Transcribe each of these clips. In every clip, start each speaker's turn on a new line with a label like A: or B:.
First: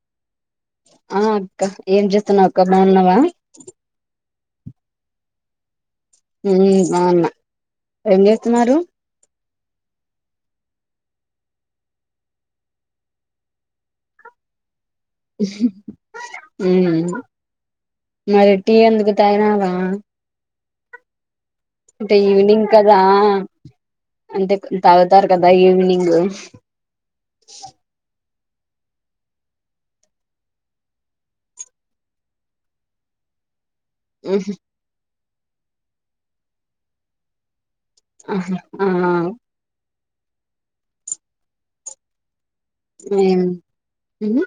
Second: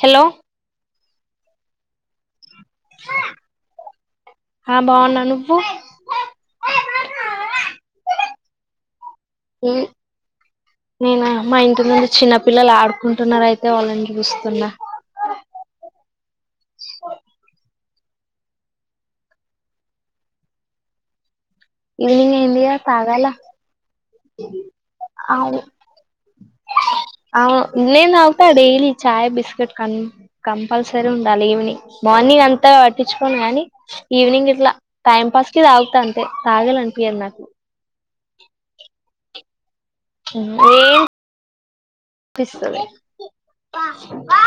A: Hello
B: ఆ అక్క ఏం చేస్తున్నావ్ అక్క బాగున్నావా
A: ఆ బాగున్నా నువ్వు
B: ఉ బావుగున్న ఏం చేస్తున్నారు
A: నేం నేనా మా ఇంటి నుండి చిన్న పిల్లలు ఆడుకుంటున్నారు అయితే వాళ్ళని చూస్తున్న
B: ఉమ్ మరి టీ ఎందుకు తాగినావ అంటే ఈవినింగ్
A: అయిందిగా
B: కదా
A: తాగాల
B: అంటే తాగుతారు కదా
A: అవును
B: ఈవినింగ్
A: అవును నేను తాగుతా డైలీ చాయ్ బిస్కెట్ కం కంపల్సరీ ఉండాలి ఈవినింగ్ మార్నింగ్ అంతా పట్టించుకోను కానీ ఈవనింగ్
B: ఉహు,
A: ఇట్లా టైం పాస్ కి తాగుతా అంతే తాగాలనిపియ్యదు నాకు
B: అహా ఆ
A: ఏం పిస్తది
B: ఏం ఉహు,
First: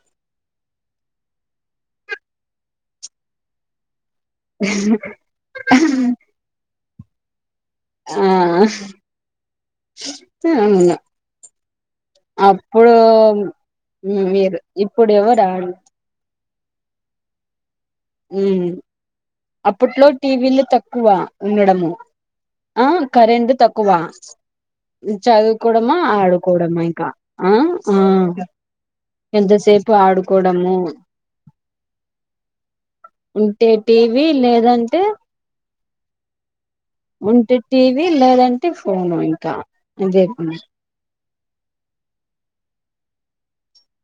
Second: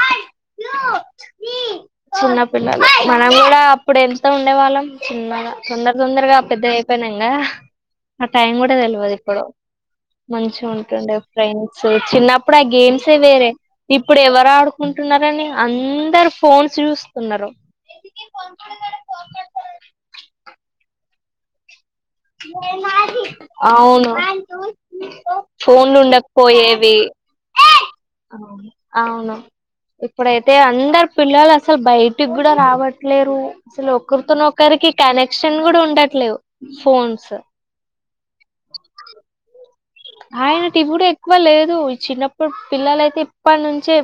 A: చిన్నపిల్లలు మనం కూడా అప్పుడే ఉండే వాళ్ళం చిన్నగా తొందర తొందరగా పెద్దగ అయిపోయినంగా ఆ టైం కూడా తెల్వదు ఇప్పుడు మంచిగా
B: అవును
A: ఉంటుండే ఫ్రెండ్స్ చిన్న
B: అప్పుడు
A: గేమ్సే వేరే ఇప్పుడు ఎవరు
B: మీరు ఇప్పుడు ఎవరు
A: ఆడుకుంటున్నారని
B: ఆడు
A: అందరు ఫోన్స్ చూస్తున్నారు
B: ఉ అప్పట్లో టీవీలు తక్కువ ఉండడము ఆ కరెంట్ తక్కువ
A: అవును
B: చదువుకోవడమా
A: ఫోన్లు
B: ఆడుకోవడమా
A: ఉండకపోయేవ
B: ఇంకా ఆ ఆ
A: అవును
B: ఎంతసేపు
A: ఇప్పుడైతే
B: ఆడుకోవడము
A: అందరు పిల్లలు అసలు బయటికి కూడా రావట్ లేరు
B: ఉంటే
A: అసలు
B: టీవీ
A: ఒకరితోన ఒకరికి
B: లేదంటే
A: కనెక్షన్ కూడా ఉండట్లేవు ఫోన్స్
B: ఉంటే టీవి లేదంటే ఫోను ఇంకా అదే
A: హాయనాటిటీవుడు ఎక్కువ లేదు చిన్నప్పుడు పిల్లలయితే ఇప్పటి నుంచే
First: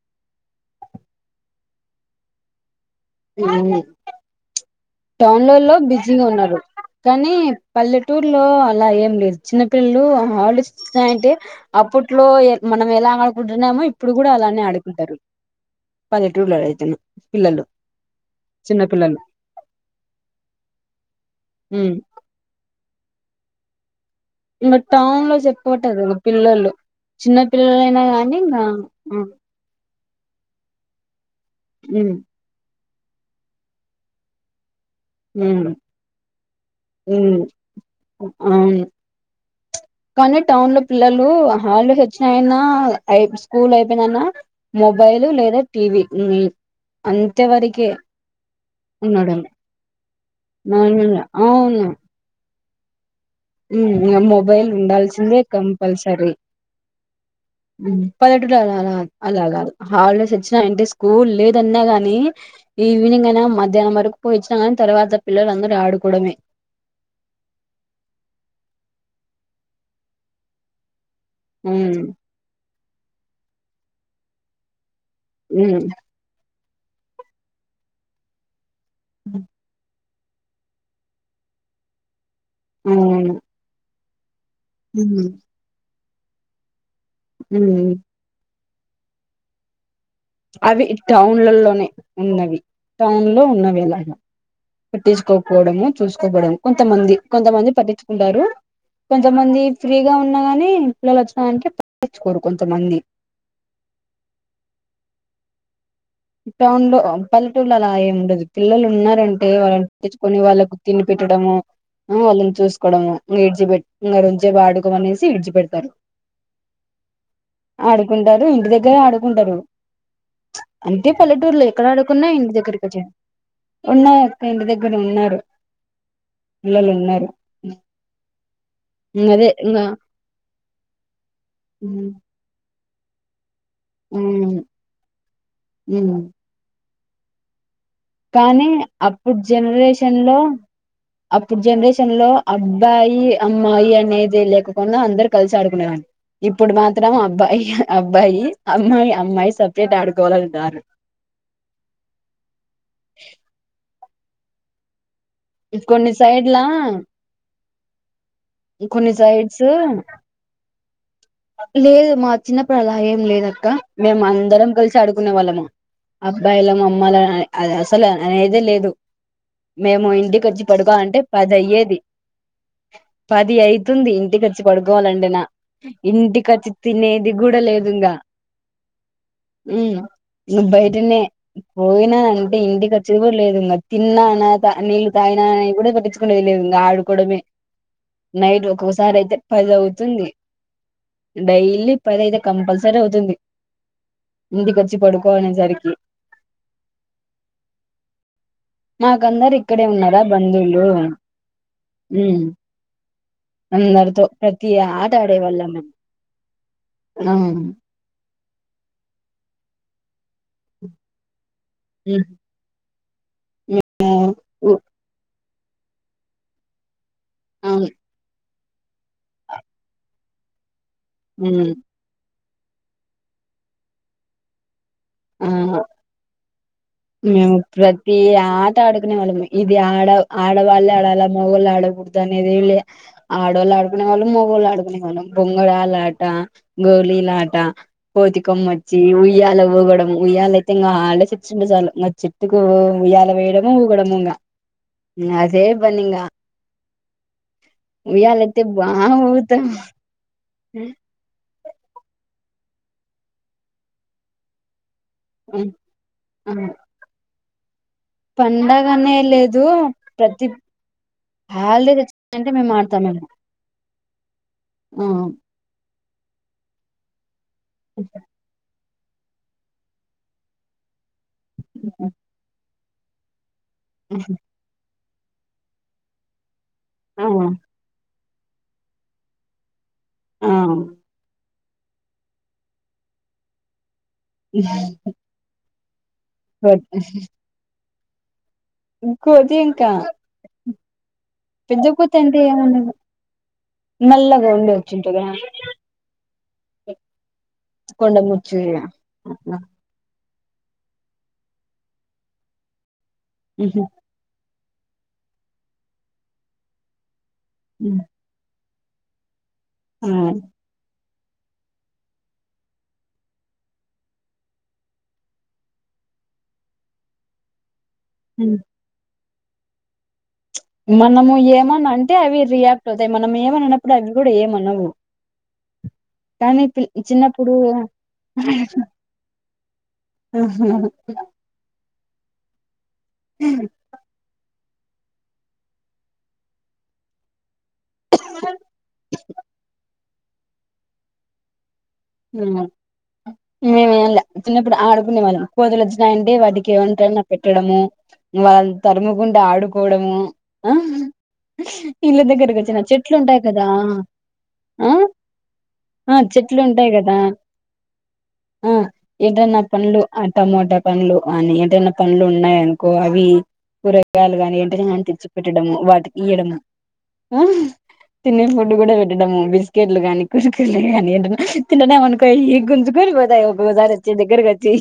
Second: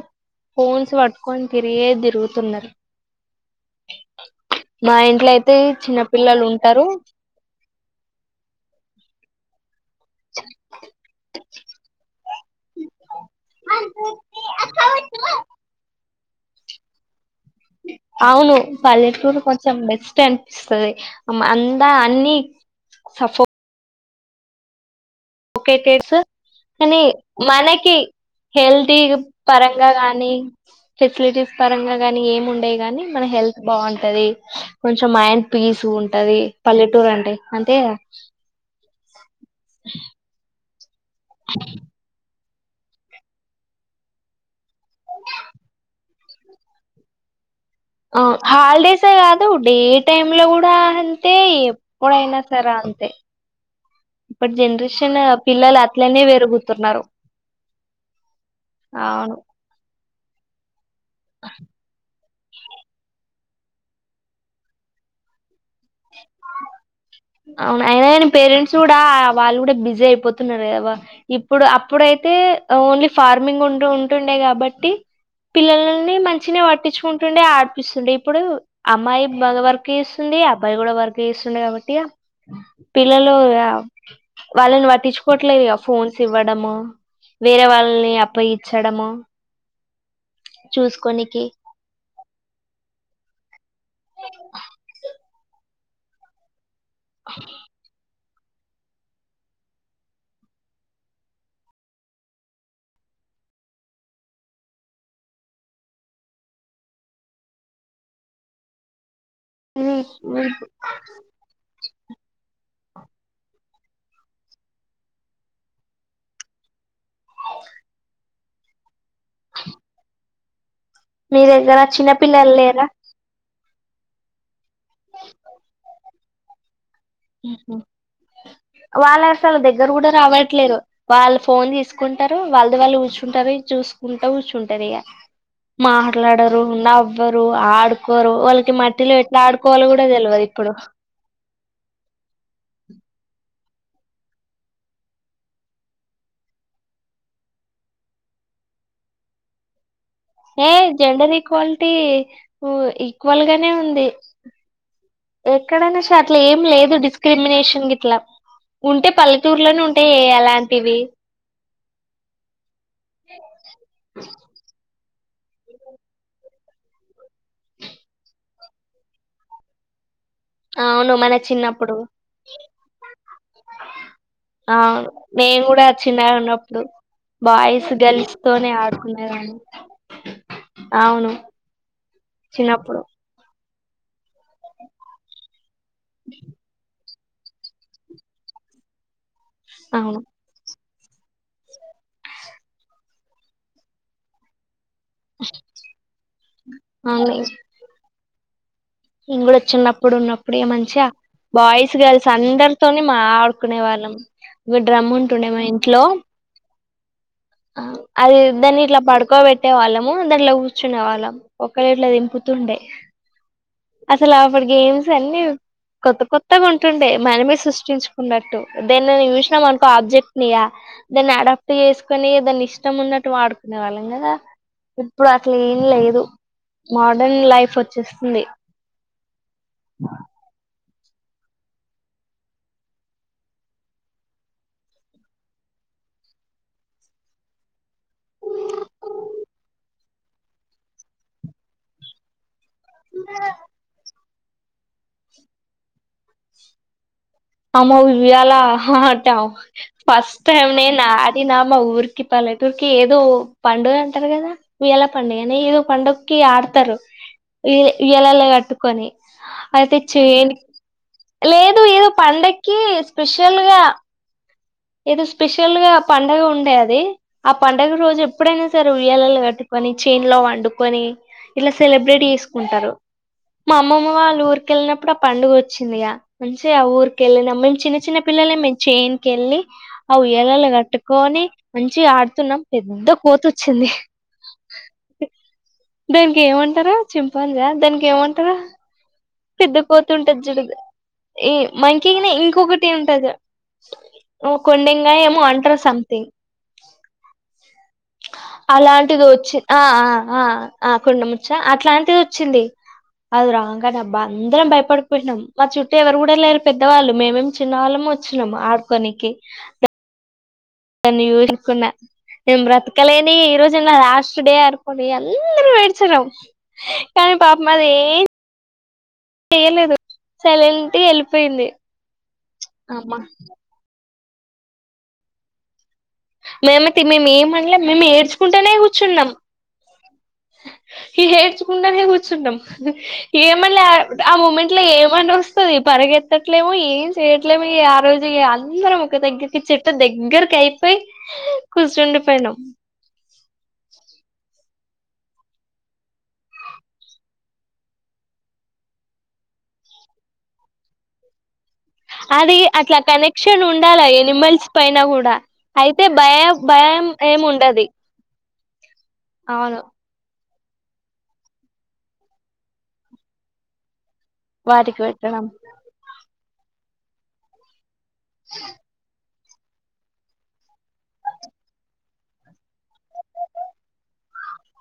A: ఫోన్స్ పట్టుకొని తిరిగే తిరుగుతున్నారు
B: ఉ
A: మా ఇంట్లో అయితే
B: టౌన్లో లో
A: చిన్న
B: బిజింగ్
A: పిల్లలు
B: ఉన్నారు
A: ఉంటారు
B: కానీ పల్లెటూర్ లో అలా ఏం లేదు చిన్న పిల్లలు హాలిడేస్ అంటే అప్పట్లో మనం ఎలా ఆడుకుంటున్నామో ఇప్పుడు కూడా అలానే ఆడుకుంటారు పన్నెట్ రూలుయితును
A: అవును పాలెటూర్ కొ కొంచె బెస్ట్ అనిపిస్తుంది అందా
B: ఉమ్
A: అన్ని సఫో
B: బట్
A: ఓకే కేసు కానీ
B: చిన్న
A: మనకి
B: పిల్లలైనా కానీ ఇంకా
A: హెల్తీ
B: ఉమ్
A: పరంగా కాని ఫ పరంగా
B: ఉమ్
A: గాని ఏం ఉండే గాని మన హెల్త్ బాగుంటది కొంచెం మైండ్ పీస్ ఉంటది పల్లెటూరు
B: ఉమ్
A: అంటే అంతే
B: కనీ ట ఉన్ పిల్లలు హళ్ళు హచ్చినయినా స్కూల్ అయిపోయిందన్న మొబైల్ లేదా టీవ అంతే వరకు
A: ఆ హాలిడేసే కాదు డే టైమ్ లో కూడా
B: నార్మల్గా
A: అంతే
B: అవును
A: ఎప్పుడైనా తరా అంతే ఇప్పుడు
B: మొబైల్
A: జనరేషన్
B: ఉండాల్సిందే
A: పిల్లలు అట్లనే
B: కంపల్సరీ
A: పెరుగుతున్నారు
B: పదటలు
A: అవును
B: అలాగాదు అవు సచ్చిన ఇంటే కూల్ లేదన్నా గాని ఈవినింగ్ అయినా మధ్యాహ్నం వరకు పోయి వచ్చినా తర్వాత పిల్ల అ
A: అవును అయనన పేరెంట్స్ కూడా వాళ్ళు కూడా బిజీ అయిపోతున్నారు కదా ఇప్పుడు
B: ఉమ్,
A: అప్పుడైతే ఓన్లీ ఫార్మింగ్ ఉంట ఇప్పుడు ఉంటుండే కాబట్టి
B: ఉమ్,
A: పిల్లలని మంచిిన పడు పట్టించుకుంటుండే ఆడిపిస్తుండే ఇప్పుడు అమ్మాయి బవర్కిీస్ సూందియా అబ్బాయే కూడా వర్క్ చేస్తుండు కాబట్టి
B: అవును
A: పిల్లలుయా కిక్ వాళ్ళని
B: ఉమ్,
A: వట్టించుకోవట్లేదుగా ఫోన్ సివడము వేరే
B: ఉమ్.
A: వాళ్ళని అప్పగి చదము
B: అవి టౌన్లలలోనే ఉన్నవి టౌన్ లో లో ఉన్నవేళ పెట్టించకోకపోవడము చూసుకో బోడము కొంతమంది కొంతమంది పాటించ్ ఉంటారు కొంతమంది ఫ్రీగా ఉన్నా కాగాని పిల్లలు వచ్చినడానికి పట్టించుకోరు కొంతమంది టౌన్ లో పల్లెటూర్లో అలా ఏ ఉండదు పిల్లలు ఉన్నారన్ టే వాళ్ళని
A: మీ
B: తెచ్చుకొని
A: మీ-
B: వాళ్ళకు తిండి పెట్టడము ఊ వాళ్ళని చూసు అక్కడ విడిచిపెట్టి ఆడుక అనేసి విడిచిపెడతారు ఆడుకుంటారు ఇంటి దగ్గరే ఆడు ఉండదు అంటే
A: మీ
B: పల్లెటూరులో
A: దగ్గర
B: ఎక్కడ ఆడుకున్నా ఇంటి
A: చిన్నపిల్లలు
B: దగ్గరకి
A: లేరా
B: వచ్చే ఉన్నాయి అక్క ఇంటి దగ్గర ఉన్నారు పిల్లలు ఉన్నారు
A: ఉమ్ హామ్ వాళ్ళు
B: అదే
A: అసలు దగ్గర కూడా రావట్లేరు వాళ్ళు ఫోన్ తీసుకుంటారు వాళ్ళది వాళ్ళు చుంటరి చూసుకుంటా కూర్చుంటది ఇగా
B: ఇంగ
A: మాట్లాడరు నవ్ బరు ఆడు కోరు
B: కానీ
A: వాళ్ళకి మట్టిలో
B: అప్పుడు
A: ఎట్లా ఆడుకోవాలో కూడా తెల్వది ఇప్పుడు
B: పూ జనరేషన్ లో అబ్బాయి అమ్మాయి అనేది లేకుండా అందరు కలిసి ఆడుకునీవాల్ ఇప్పుడు మాత్రం అబ్బాయి అబ్బాయి అమ్మాయి అమ్మాయి సపరేట్ ఆడుకు
A: ఏ జెండర్ ఈక్వాలిటీ ఉర్ ఈక్వల్ గానే ఉంది కిక్
B: కొన్ని సైడ్లా
A: డిస్క్రిమినేషన్ గిట్లా ఉంటే
B: కొన్ని సైడ్స్
A: పల్లెటూరులోనే ఉంటాయి అలాంటివి
B: లేదు మా చిన్నప్పుడు అలా ఏం లేద అక్క మేము అందరం కలిసి అడు వాళ్ళము అబ్బాయిల అమ్మ అసలు అనేదే లేదు మేము ఇంటికి చ్చి
A: అవును
B: పడుకోవాలంటే
A: మన
B: పది
A: చిన్నప్పుడు
B: అయ్యేది పది అవుతుంది ఇంటికిచ్చి
A: అవును
B: పడుకోవాలంటే నా
A: మేము కూడా చిన్నగా
B: ఇంటికిఖర్చ్చి
A: ఉన్నప్పుడు
B: తినేది కూడా లేదు
A: బాయ్స్
B: ఇంగా
A: గర్ల్స్ తోనే ఆడుకునేదాన్ని
B: నువ్ బయటనే
A: అవును
B: పోయినా అంటే
A: చిన్నప్పుడు
B: ఇంటికిఖర్చ్చిది కూడా లేదు తిన్నానా న తాగిన ఇప్పుడు పట్టించుకుని వెళ్లేదు ఆడు కూడమే నైట్ ఒక్కొక్కసారి అయితే ఫైద
A: అవును
B: అవుతుంది డైలీ ఇ పదైదు కంపల్సరీ అవుతుంది ఇందుక చ్చి పడుకో అనేసరికి
A: నీన్
B: మాకందరు
A: గూడ
B: ఇక్కడే
A: చిన్నప్పుడు
B: ఉన్నారా
A: ఉన్నప్పుడు ఇగ
B: బంధువులు
A: మంచిగా బాయ్స్ గర్ల్స్
B: ఉమ్
A: అందరితోని మా ఆడుకునే వాళ్ళం
B: అందరితో ప్రతి
A: ఇగొ డ్రమ్
B: ఆట ఆడే
A: ఉంటుండే మా
B: వాళ్ళం మేము
A: ఇంట్లో
B: ఆ
A: ఆ అది దాన్ని ఇట్ల పడుకోబెట్టే వాళ్ళము దాంట్లో కూర్చునే వాళ్ళం ఒకలిట్ల
B: ఉమ్
A: ఇంపుతుండే
B: ఆ
A: అసలఫడ్
B: ఉ
A: గేమ్స్ అన్ ని కొత్త కొత్తగా ఉంటుండే మనమే
B: అవును
A: సృష్టించుకున్నట్టు దేన్న న సా యూష్ణమనుకో ఆబ్జెక్ట్ లియా దాన్ని
B: ఉమ్
A: అడాప్ట్ యేసుకొని దాన్ని ఇష్టం ఉన్నట్టు వాడుకునే వాళ్ళం గదా ఇప్పుడు
B: ఆ
A: అట్లేం లేదు మోడర్న్ లైఫ్ ఒచ్చేస్తుంది
B: ట ఆడుకునే వాళ్ళమే ఇది ఆడవ్ ఆడవ వాళ్లే ఆడాల మొగోళ్ళు ఆడకూడదు అనేదేం లే, ఆడోళ్ళు ఆడుకునే వాళ్లు మొగోళ్ళు ఆడుకునే వాళ్ళం. బొంగరాల ఆట గోళీలాట కోతికమ్మొచ్చి ఉయ్యాల ఊగడం ఉయ్యాల అయితే ఇంగ హల్డేస్ ఇచ్చుండు జాలు. నచ్చి ట్టుకు ఉయ్యాల వేయడము ఊగడముంగా అదే పన్నీంగ
A: అమ్మో ఉయల హ హ ట
B: ఊగుతాం
A: ఫస్ టమే నా అది నామ ఊరికి పల్లెటూర్కి ఏదో పండుగ అంటరు గద ఉయల పండుగన ఏదో పండుకి ఆడతారు ఈ ఉయలలు గట్టుకొని
B: పండగనే లేదు
A: అయితే
B: ప్రతి
A: చేన్ లేదు
B: హాలిడే
A: ఏదో
B: తెచ్చుకున్నారంటే మేము
A: పండకి
B: ఆడతాం మేము
A: స్పెషల్ గా ఏదో స్పెషల్గా పండగ ఉండే అది ఆ పండుగ రోజు ఎప్పుడైనా స ఉయ్యాలలు కట్టుకొని చేన్ లో వండుకొని ఇట్లా సెలబ్రేట్ యేస్కుంటరు మా అమ్మమ్మ వాళ్ళ ఊరికెల్ నప్ అప్పుడు పండుగ వచ్చిందిగా ఆ ఊకెళ్ నమ్మ చిన్న చిన్న పిల్లలే మేము చేయిన్కి వెళ్ళి అవు
B: ఆ
A: ఎలలు కట్టుకొని మంచి ఆడుతున్నాం పెద్ద కోత వచ్చింది
B: ఇ
A: దానికి ఏమంటారా చింపాలగా దానికి కేమంటారు
B: కోతి ఇంకా
A: పెద్ద్దపోతుంటది జుడు ఈ
B: పెద్ద కోతి
A: మకినే
B: అంటే
A: ఇంకొకటి
B: ఏముండదు
A: ఉంటంది
B: నల్లగా ఉండి
A: కొండంగా
B: వచ్చింటదా
A: ఏమో అంటారు సంథింగ్
B: కొండ ముచ్చులా
A: అలాంటిది
B: అట్లా
A: వచ్చింది ఆ ఆ ఆ కొండ ముచ్చ అట్లాంటి వచ్చింది అద రాంగానేబ్బా అందరం భయపడిపోయినాం మా చుట్టూ ఎవరు కూడా లేరు పెద్దవాళ్ళు మేమేం చిన్న వాళ్ళము వచ్చినము కొ ననికి
B: ఆ
A: దన్ని చూించుకున్నా నేను బ్రతకలేని ఈ రోజున్న లాస్ట్ డే అర్కని అందరుూ వేడ్చన్నాం కానీ పాప మరి ఏ లేదు
B: మనము ఏమన్నా అంటే అవి రియాక్ట్వుాయి
A: అమ్మ
B: మనం ఏమ అనప్పుడు కూడా ఏమనవు కానీ
A: మేమ మేము
B: చిన్నప్పుడు
A: ఏమనలేం మేము ఏడ్చుకుంటేనే కూర్చున్నాం
B: ఆహ
A: చ్చుమ్ ఏమనలే ఆ మూమెంట్ ఇట్ ఏమని వస్తుంది పరిగెత్తట్లేముో ఏం చేయట్లేమో రోజు అందర ఒక దగ్గరికి చెట్ దగ్గర కై
B: ఇేే చిన్న ఇప్పుడు ఆడుకునే వాళ్ళం కోదల వచ్చినాయంటే వాటికి ఏమంటనా పెట్టడము వాళ్ళ తరుముకుంటడా ఆడుకోవడము ఇళ్ళ దగ్గరకి
A: అది
B: వచ్చిన
A: అట్లా
B: చెట్లు ఉంటాయి
A: కనెక్షన్
B: కదా
A: ఉండాలి ఎనిమల్స్
B: ఆ
A: పైన కూడా అయితే భయం భయం
B: అ
A: ఏమి ఉండది
B: ఆ ఏదన్నా
A: అవును
B: పనులు టమాటా పనులు అని ఏదైనా పనులు ఉన్నాయనుకో అవి కూర యలు కానీ ఏంటేనే
A: వాటికి
B: తెచ్చి
A: పెట్టడం
B: పెట్టడము వాటికి ఈయడం. ఉమ్ తినే ఫుడ్డు కూడా పెట్టడము. బిస్కెట్లు గానీ కురుకురేలు గానీ ఏంట. తింటున్నామనుకో గుంజుకొని పోతాయి ఒక్కొక్కసారి వచ్చి దగ్గరగోచ్చి.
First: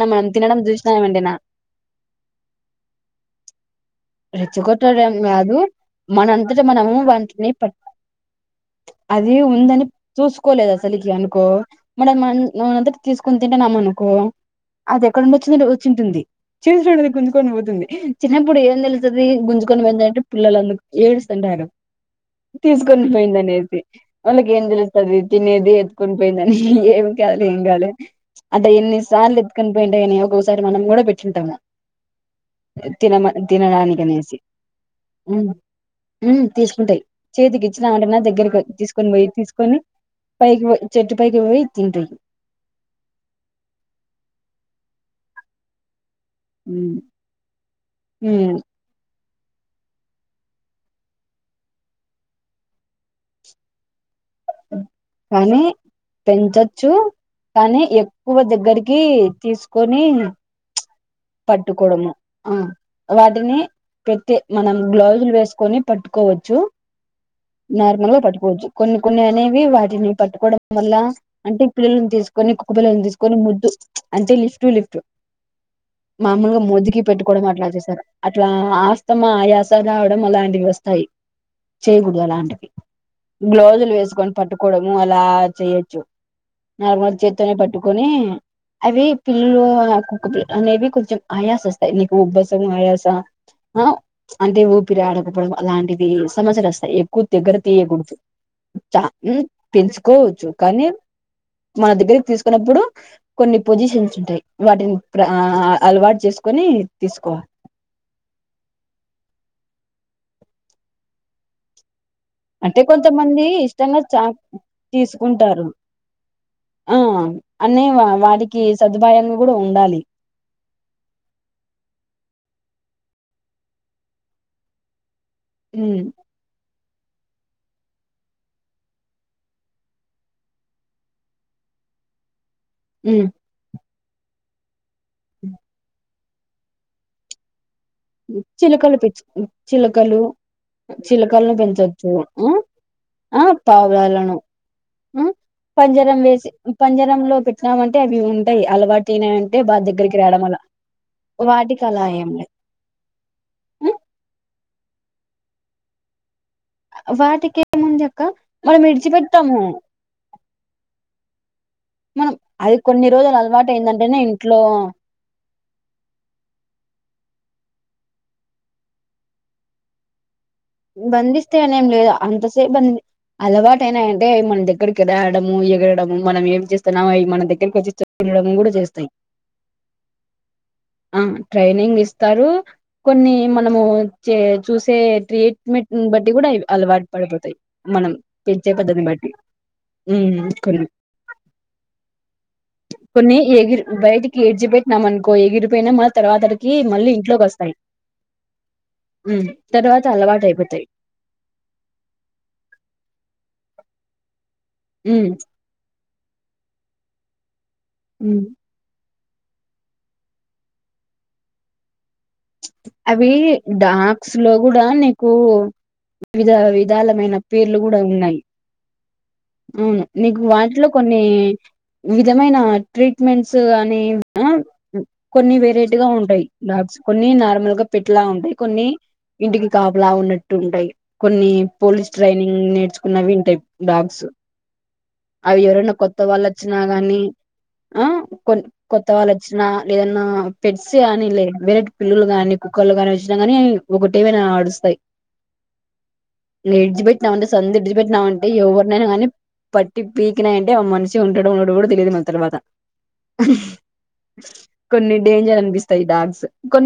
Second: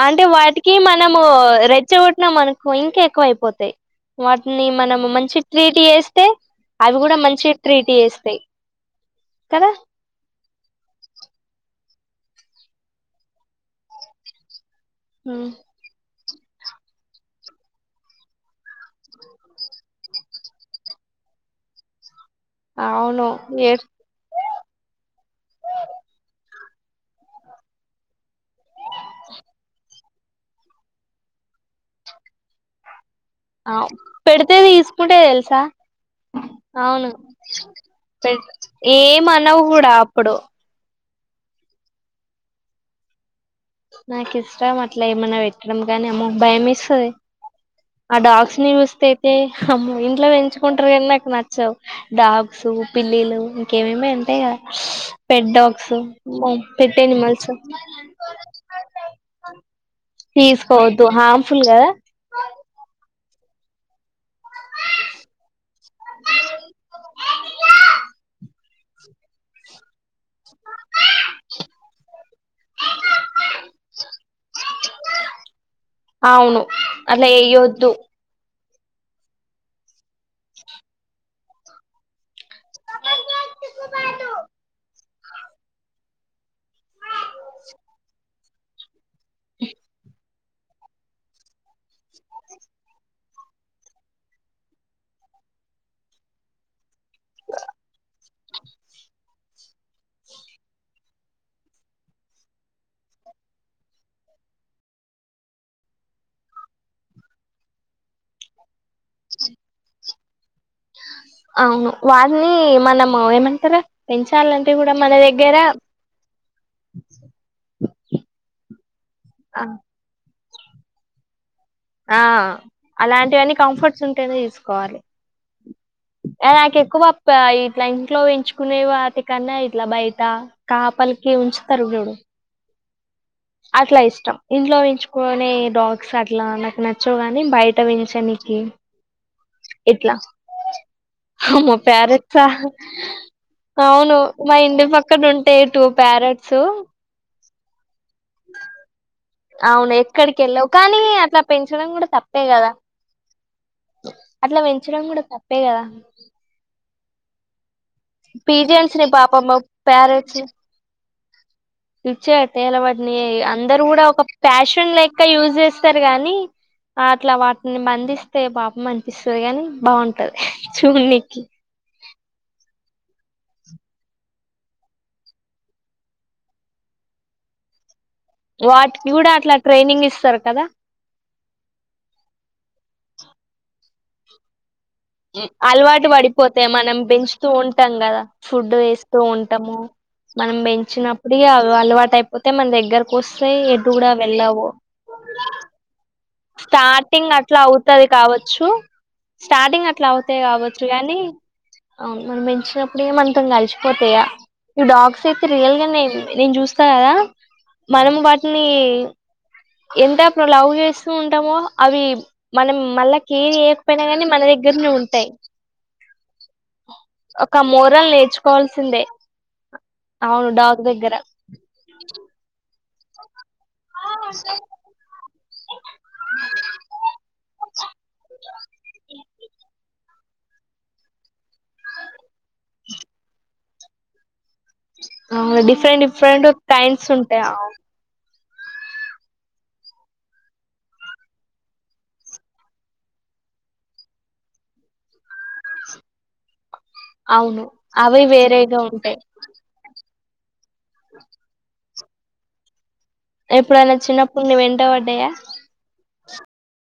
A: అంటే వాటికి మనము రెచ్చగొట్నాం అనుకో ఇంకా ఎక్కువ అయిపోతాయి. వాటిని మనము
B: రెచ్చగొట్టడం
A: మంచిగ
B: కాదు
A: ట్రీట్ చేస్తే
B: మనంతట మనము
A: అవి కూడా మంచి
B: వాటిని పట్
A: ట్రీట్ చేస్తాయి.
B: అది ఉందని చూసుకోలేదు అసలికి అనుకో మ మన మనమంతట తీసుకొని తింటున్నాం అనుకో. అది ఎక్కడ నుండి వచ్చిందంటే వచ్చుంటుంది. చేస్తున్నవి గుంజుకొని పోతుంది. చిన్నప్పుడు ఏం తెలుస్తది గుంజుకొని పోతుంటే పిల్లలు అందరూ ఏస్తుంటారు. తీసుకొని
A: అవును
B: పోయింది
A: ఏ
B: అనేసి వాళ్ళకి ఏం తెలుస్. ఏది ఎత్తుకోని పోయిందని ఏం కాలే ఏం కాలే. అట్లా ఎన్ని సార్లు ఎత్కని పోయింటయో అని. ఒకసారి మనం కూడా పెట్టింటాము. తిన తినడానికి అనేసి
A: పెడితే తీసుకుంటే
B: మ్మ్
A: తెలుసా
B: మ్మ్ తీసుకుంటాయ్
A: అవును
B: చేతికి ఇచ్చినామంటన్నా
A: పె
B: దగ్గరకి వచ్చి తీసుకొని పోయి
A: ఏమనవు
B: తీసుకొని
A: కూడా అప్పుడు
B: తీ పైకివొయ్. చెట్టు పైకి పోయి తింటయి.
A: నాకు ఇష్టం అట్లా ఏమన్నా పెట్టడం గానీ అమ్మో.
B: ఉమ్
A: భయమేస్తది. ఆ డాగ్స్ ని చూస్తే. ఏ అమ్మో ఇంట్లో పెంచుకుంటరు కానీ నాకు నచ్చవు. డాగ్స్ పిల్లిలు ఇంకేమేమో. పెట్
B: కానీ
A: డాగ్స్,
B: పెంచచ్చు
A: పెట్ ఎనిమల్స్
B: కానీ ఎక్కువ దగ్గరికి తీసుకొని
A: తీసుకోవద్. తో హార్మఫుల్గా.
B: పట్టుకోవడము ఆ వాటిని పెట్. మనం గ్లౌజులు వేసుకొని పట్టుకోవచ్చు. నార్మల్ గా పట్టుకోవచ్చు కొన్ని కొన్ని అనేవి వాటిని పట్టుకోవడం. వల్ల అంటే క్లీన్ చేసుకుని కుక్క పిల్లలను తీసుకొని ముద్దు అంటే లిఫ్ట్ టు లిఫ్ట్ మామూలుగా
A: అవును
B: మూతీకి పెట్టుకోవడం అట్లా
A: వేయొద్దు
B: చేస్తారు అట్లా. ఆస్తమా ఆయాసం రావడం అలాంటివి వస్తాయి చేయకూడదు. అలాంటివి. గ్లౌజులు వేసుకొని పట్టుకోవడము అలా. అలా చేయచ్చు. నార్మల్ చేత్తోనే పట్టుకొని అవి. పిల్లులు ఆహ్ కుక్క పిల్లలు. అనేవి కొంచెం ఆయాస వస్తాయి నీకు ఉబ్బసం ఆయాస ఆహ్ అంటే ఊపిరి ఆడకపోవడం అలాంటివి సమస్యలు వస్తాయి. దగ్గర తీయకూడదు కు. చ పెంచుకోవచ్చు కానీ మన దగ్గరికి తీసుకున్నప్పుడు కొన్ని పొజిషన్స్ ఉంటాయి వాటిని ప్ర అలవాటు చేసుకొని తీసుకోవాలి
A: అవును వాటిని
B: అంటే
A: మనము
B: కొంతమంది
A: ఏమంటారు
B: ఇష్టంగా చ
A: పెంచాలంటే కూడా మన దగ్గర
B: తీసుకుంటారు ఆ అన్న వాడికి సదుపాయాంగా కూడా
A: ఆ
B: ఉండాలి
A: ఆ అలాంటివన్నీ కంఫర్ట్స్ ఉంటేనే తీసుకోవాలి
B: ఉమ్
A: నాకు ఎక్కువ ఇట్లా ఇంట్లో పెంచుకునే వాటి కన్నా ఇట్లా బయట కాపలికి ఉంచుతరుడు
B: ఉమ్
A: అట్లా ఇష్టం ఇంట్లో పెంచు కొనే డాగ్స్ అ ట్లా నాకు నచ్చవుగాని బయట పెంచనికి
B: చిలకలు పిచ్చి
A: ఇట్లా
B: చిలకలు చిలకలను
A: మా
B: పెంచొచ్చు
A: ప్యారెట్సా
B: ఆ ఆ
A: అవును
B: పావుాలను
A: మా ఇంటి పక్కన ఉంటాయి టూ
B: పంజరం వేసి
A: ప్యారెట్స్
B: పంజర లో పెట్ సమ అంటే అవి ఉంటాయి అలవాటు అనా అంటే బా
A: అవును
B: దగ్గరికి
A: ఎక్కడికి
B: రాడం అలా
A: వెళ్ళవు కానీ అట్లా
B: వాటికి
A: పెంచడం
B: అలా
A: కూడా
B: ఏ
A: తప్పే కదా అట్లా పెంచడం కూడా తప్పే కదా
B: వాటిక
A: పీజిన్స్ న పాపమ్మ ప్యరెట్స్
B: మనం
A: ఇచ్చేట్టల
B: అది కొన్ని
A: వాటిని
B: రోజులు అలవాటు
A: అందరు కూడా
B: అయిందంటేనే
A: ఒక
B: ఇంట్లో
A: ప్యాషన్ లైక్గా యూజ్ చేస్తారు గానీ అట్లా వా మందిస్తే పాప అనిపిస్తుంది గాని బాగుంటది చూడ్నికి
B: బంధిస్తే అనే ఏం లేదు అంతసేపు బ అలవాటుయినా అంటే మన దగ్గరికి రావడము ఎగరడము మనం ఏం చేస్తున్నా అవి మన దగ్గరకి వచ్చి చూ
A: వాటికి కూడా అట్లా ట్రైనింగ్ ఇస్తారు కదా
B: ఆ ట్రైనింగ్ ఇస్తారు కొన్ని మనము చే చూసే ట్రీట్
A: అలవాటు పడిపోతా మనం పెంచుతూ ఉంటాం
B: మనం
A: కదా
B: పెంచే
A: ఫుడ్
B: పద్ధతిని
A: వేస్తూ
B: బట్టి
A: ఉంటాము
B: ఉమ్
A: మనం
B: కొన్ని
A: పెంచినప్పుటి అలవాటు అయిపోతే మన దగ్గరకు
B: కొన్ని
A: వస్తే
B: ఎగిరి
A: ఎటు కూడా
B: బయటికి
A: వెళ్ళవు
B: ఏడ్చి పెట్టినాం అనుకో ఎగిరిపోయినా మళ్ళ తర్వాతడికి మళ్ళీ
A: స్టార్టింగ్
B: ఇంట్లోకి
A: అట్లా
B: వస్తాయి
A: అవుతది కావచ్చు
B: ఉమ్
A: స్టార్టింగ్
B: తర్వాత
A: అట్లా అవుతాయి
B: అలవాటు
A: కావచ్చు
B: అయిపోతాయి
A: కానీ అవును మనం పెంచినప్పుడే మనంతం కలిచ కొత్తయ ఇవి డాగ్స్
B: ఉమ్
A: అయితే రియల్ గానే ఇవి నేను చూస్తా కదా మనం
B: ఉమ్
A: వాటిని ఎంతా ప్ర లవ్ చే స్తూ ఉంటాముో అవి మళ్ళా
B: అవి
A: కేర్ చేయకపోయినా గాని
B: డాడాక్స్
A: మన
B: లో కూడా
A: దగ్గరనే ఉంటాయి
B: నీకు వివిధ విధాలమైన
A: ఒక
B: పేర్లు కూడా
A: మోరల్
B: ఉన్నాయి
A: నేర్చుకోవాల్సిందే
B: అవును నీకు
A: డాగ్
B: వాటిలో
A: దగ్గర
B: కొన్ని విధమైన ట్రీట్మెంట్ స్ కానీ ఆ కొన్ని వెరైటీ గా ఉంటాయి డాగ్స్ కొన్ని నార్మల్ గా పెట్లా ఉంటాయి కొన్ని ఇంటికి కాపలా ఉన్న ట్టుంటాయ్ కొన్ని పోలీస్ ట్రైనింగ్ నేర్చుకున్నవింటయ్ డాగ్స్ అవి
A: అవున్
B: ఎవరైనా
A: డిఫరెంట్
B: కొత్త వాళ్ళు
A: డిఫరెంట్ కైండ్స్ ఉంటయ్ అవు
B: కొన్ కొత్త వాళ్ళు వచ్చినా లేదన్నా పెట్స్ కానీ లే వేరే పిల్లులు గానీ కుక్కలు ని వచ్చినా నీ ఒకటేవేనా అడుస్తయ్ ఇంగ్ విడిజిబెట్టినామంటే
A: అవును
B: సందుడిజి
A: అవి
B: బెట్టినామంటే
A: వేరేగా
B: ఎవరినైనా
A: ఉంటాయి
B: కానీ టి పీకి నై ఆమనిషి ఉంటడో వుండడో గూడ తెలిదు మరి తర్వాత
A: ఎప్పుడైనా చిన్నప్పుడు నువ్వు వెంట
B: కొన్ని
A: పడ్డాయా
B: డేంజర్ అనిబిస్తయ్ డాగ్స్ కొన్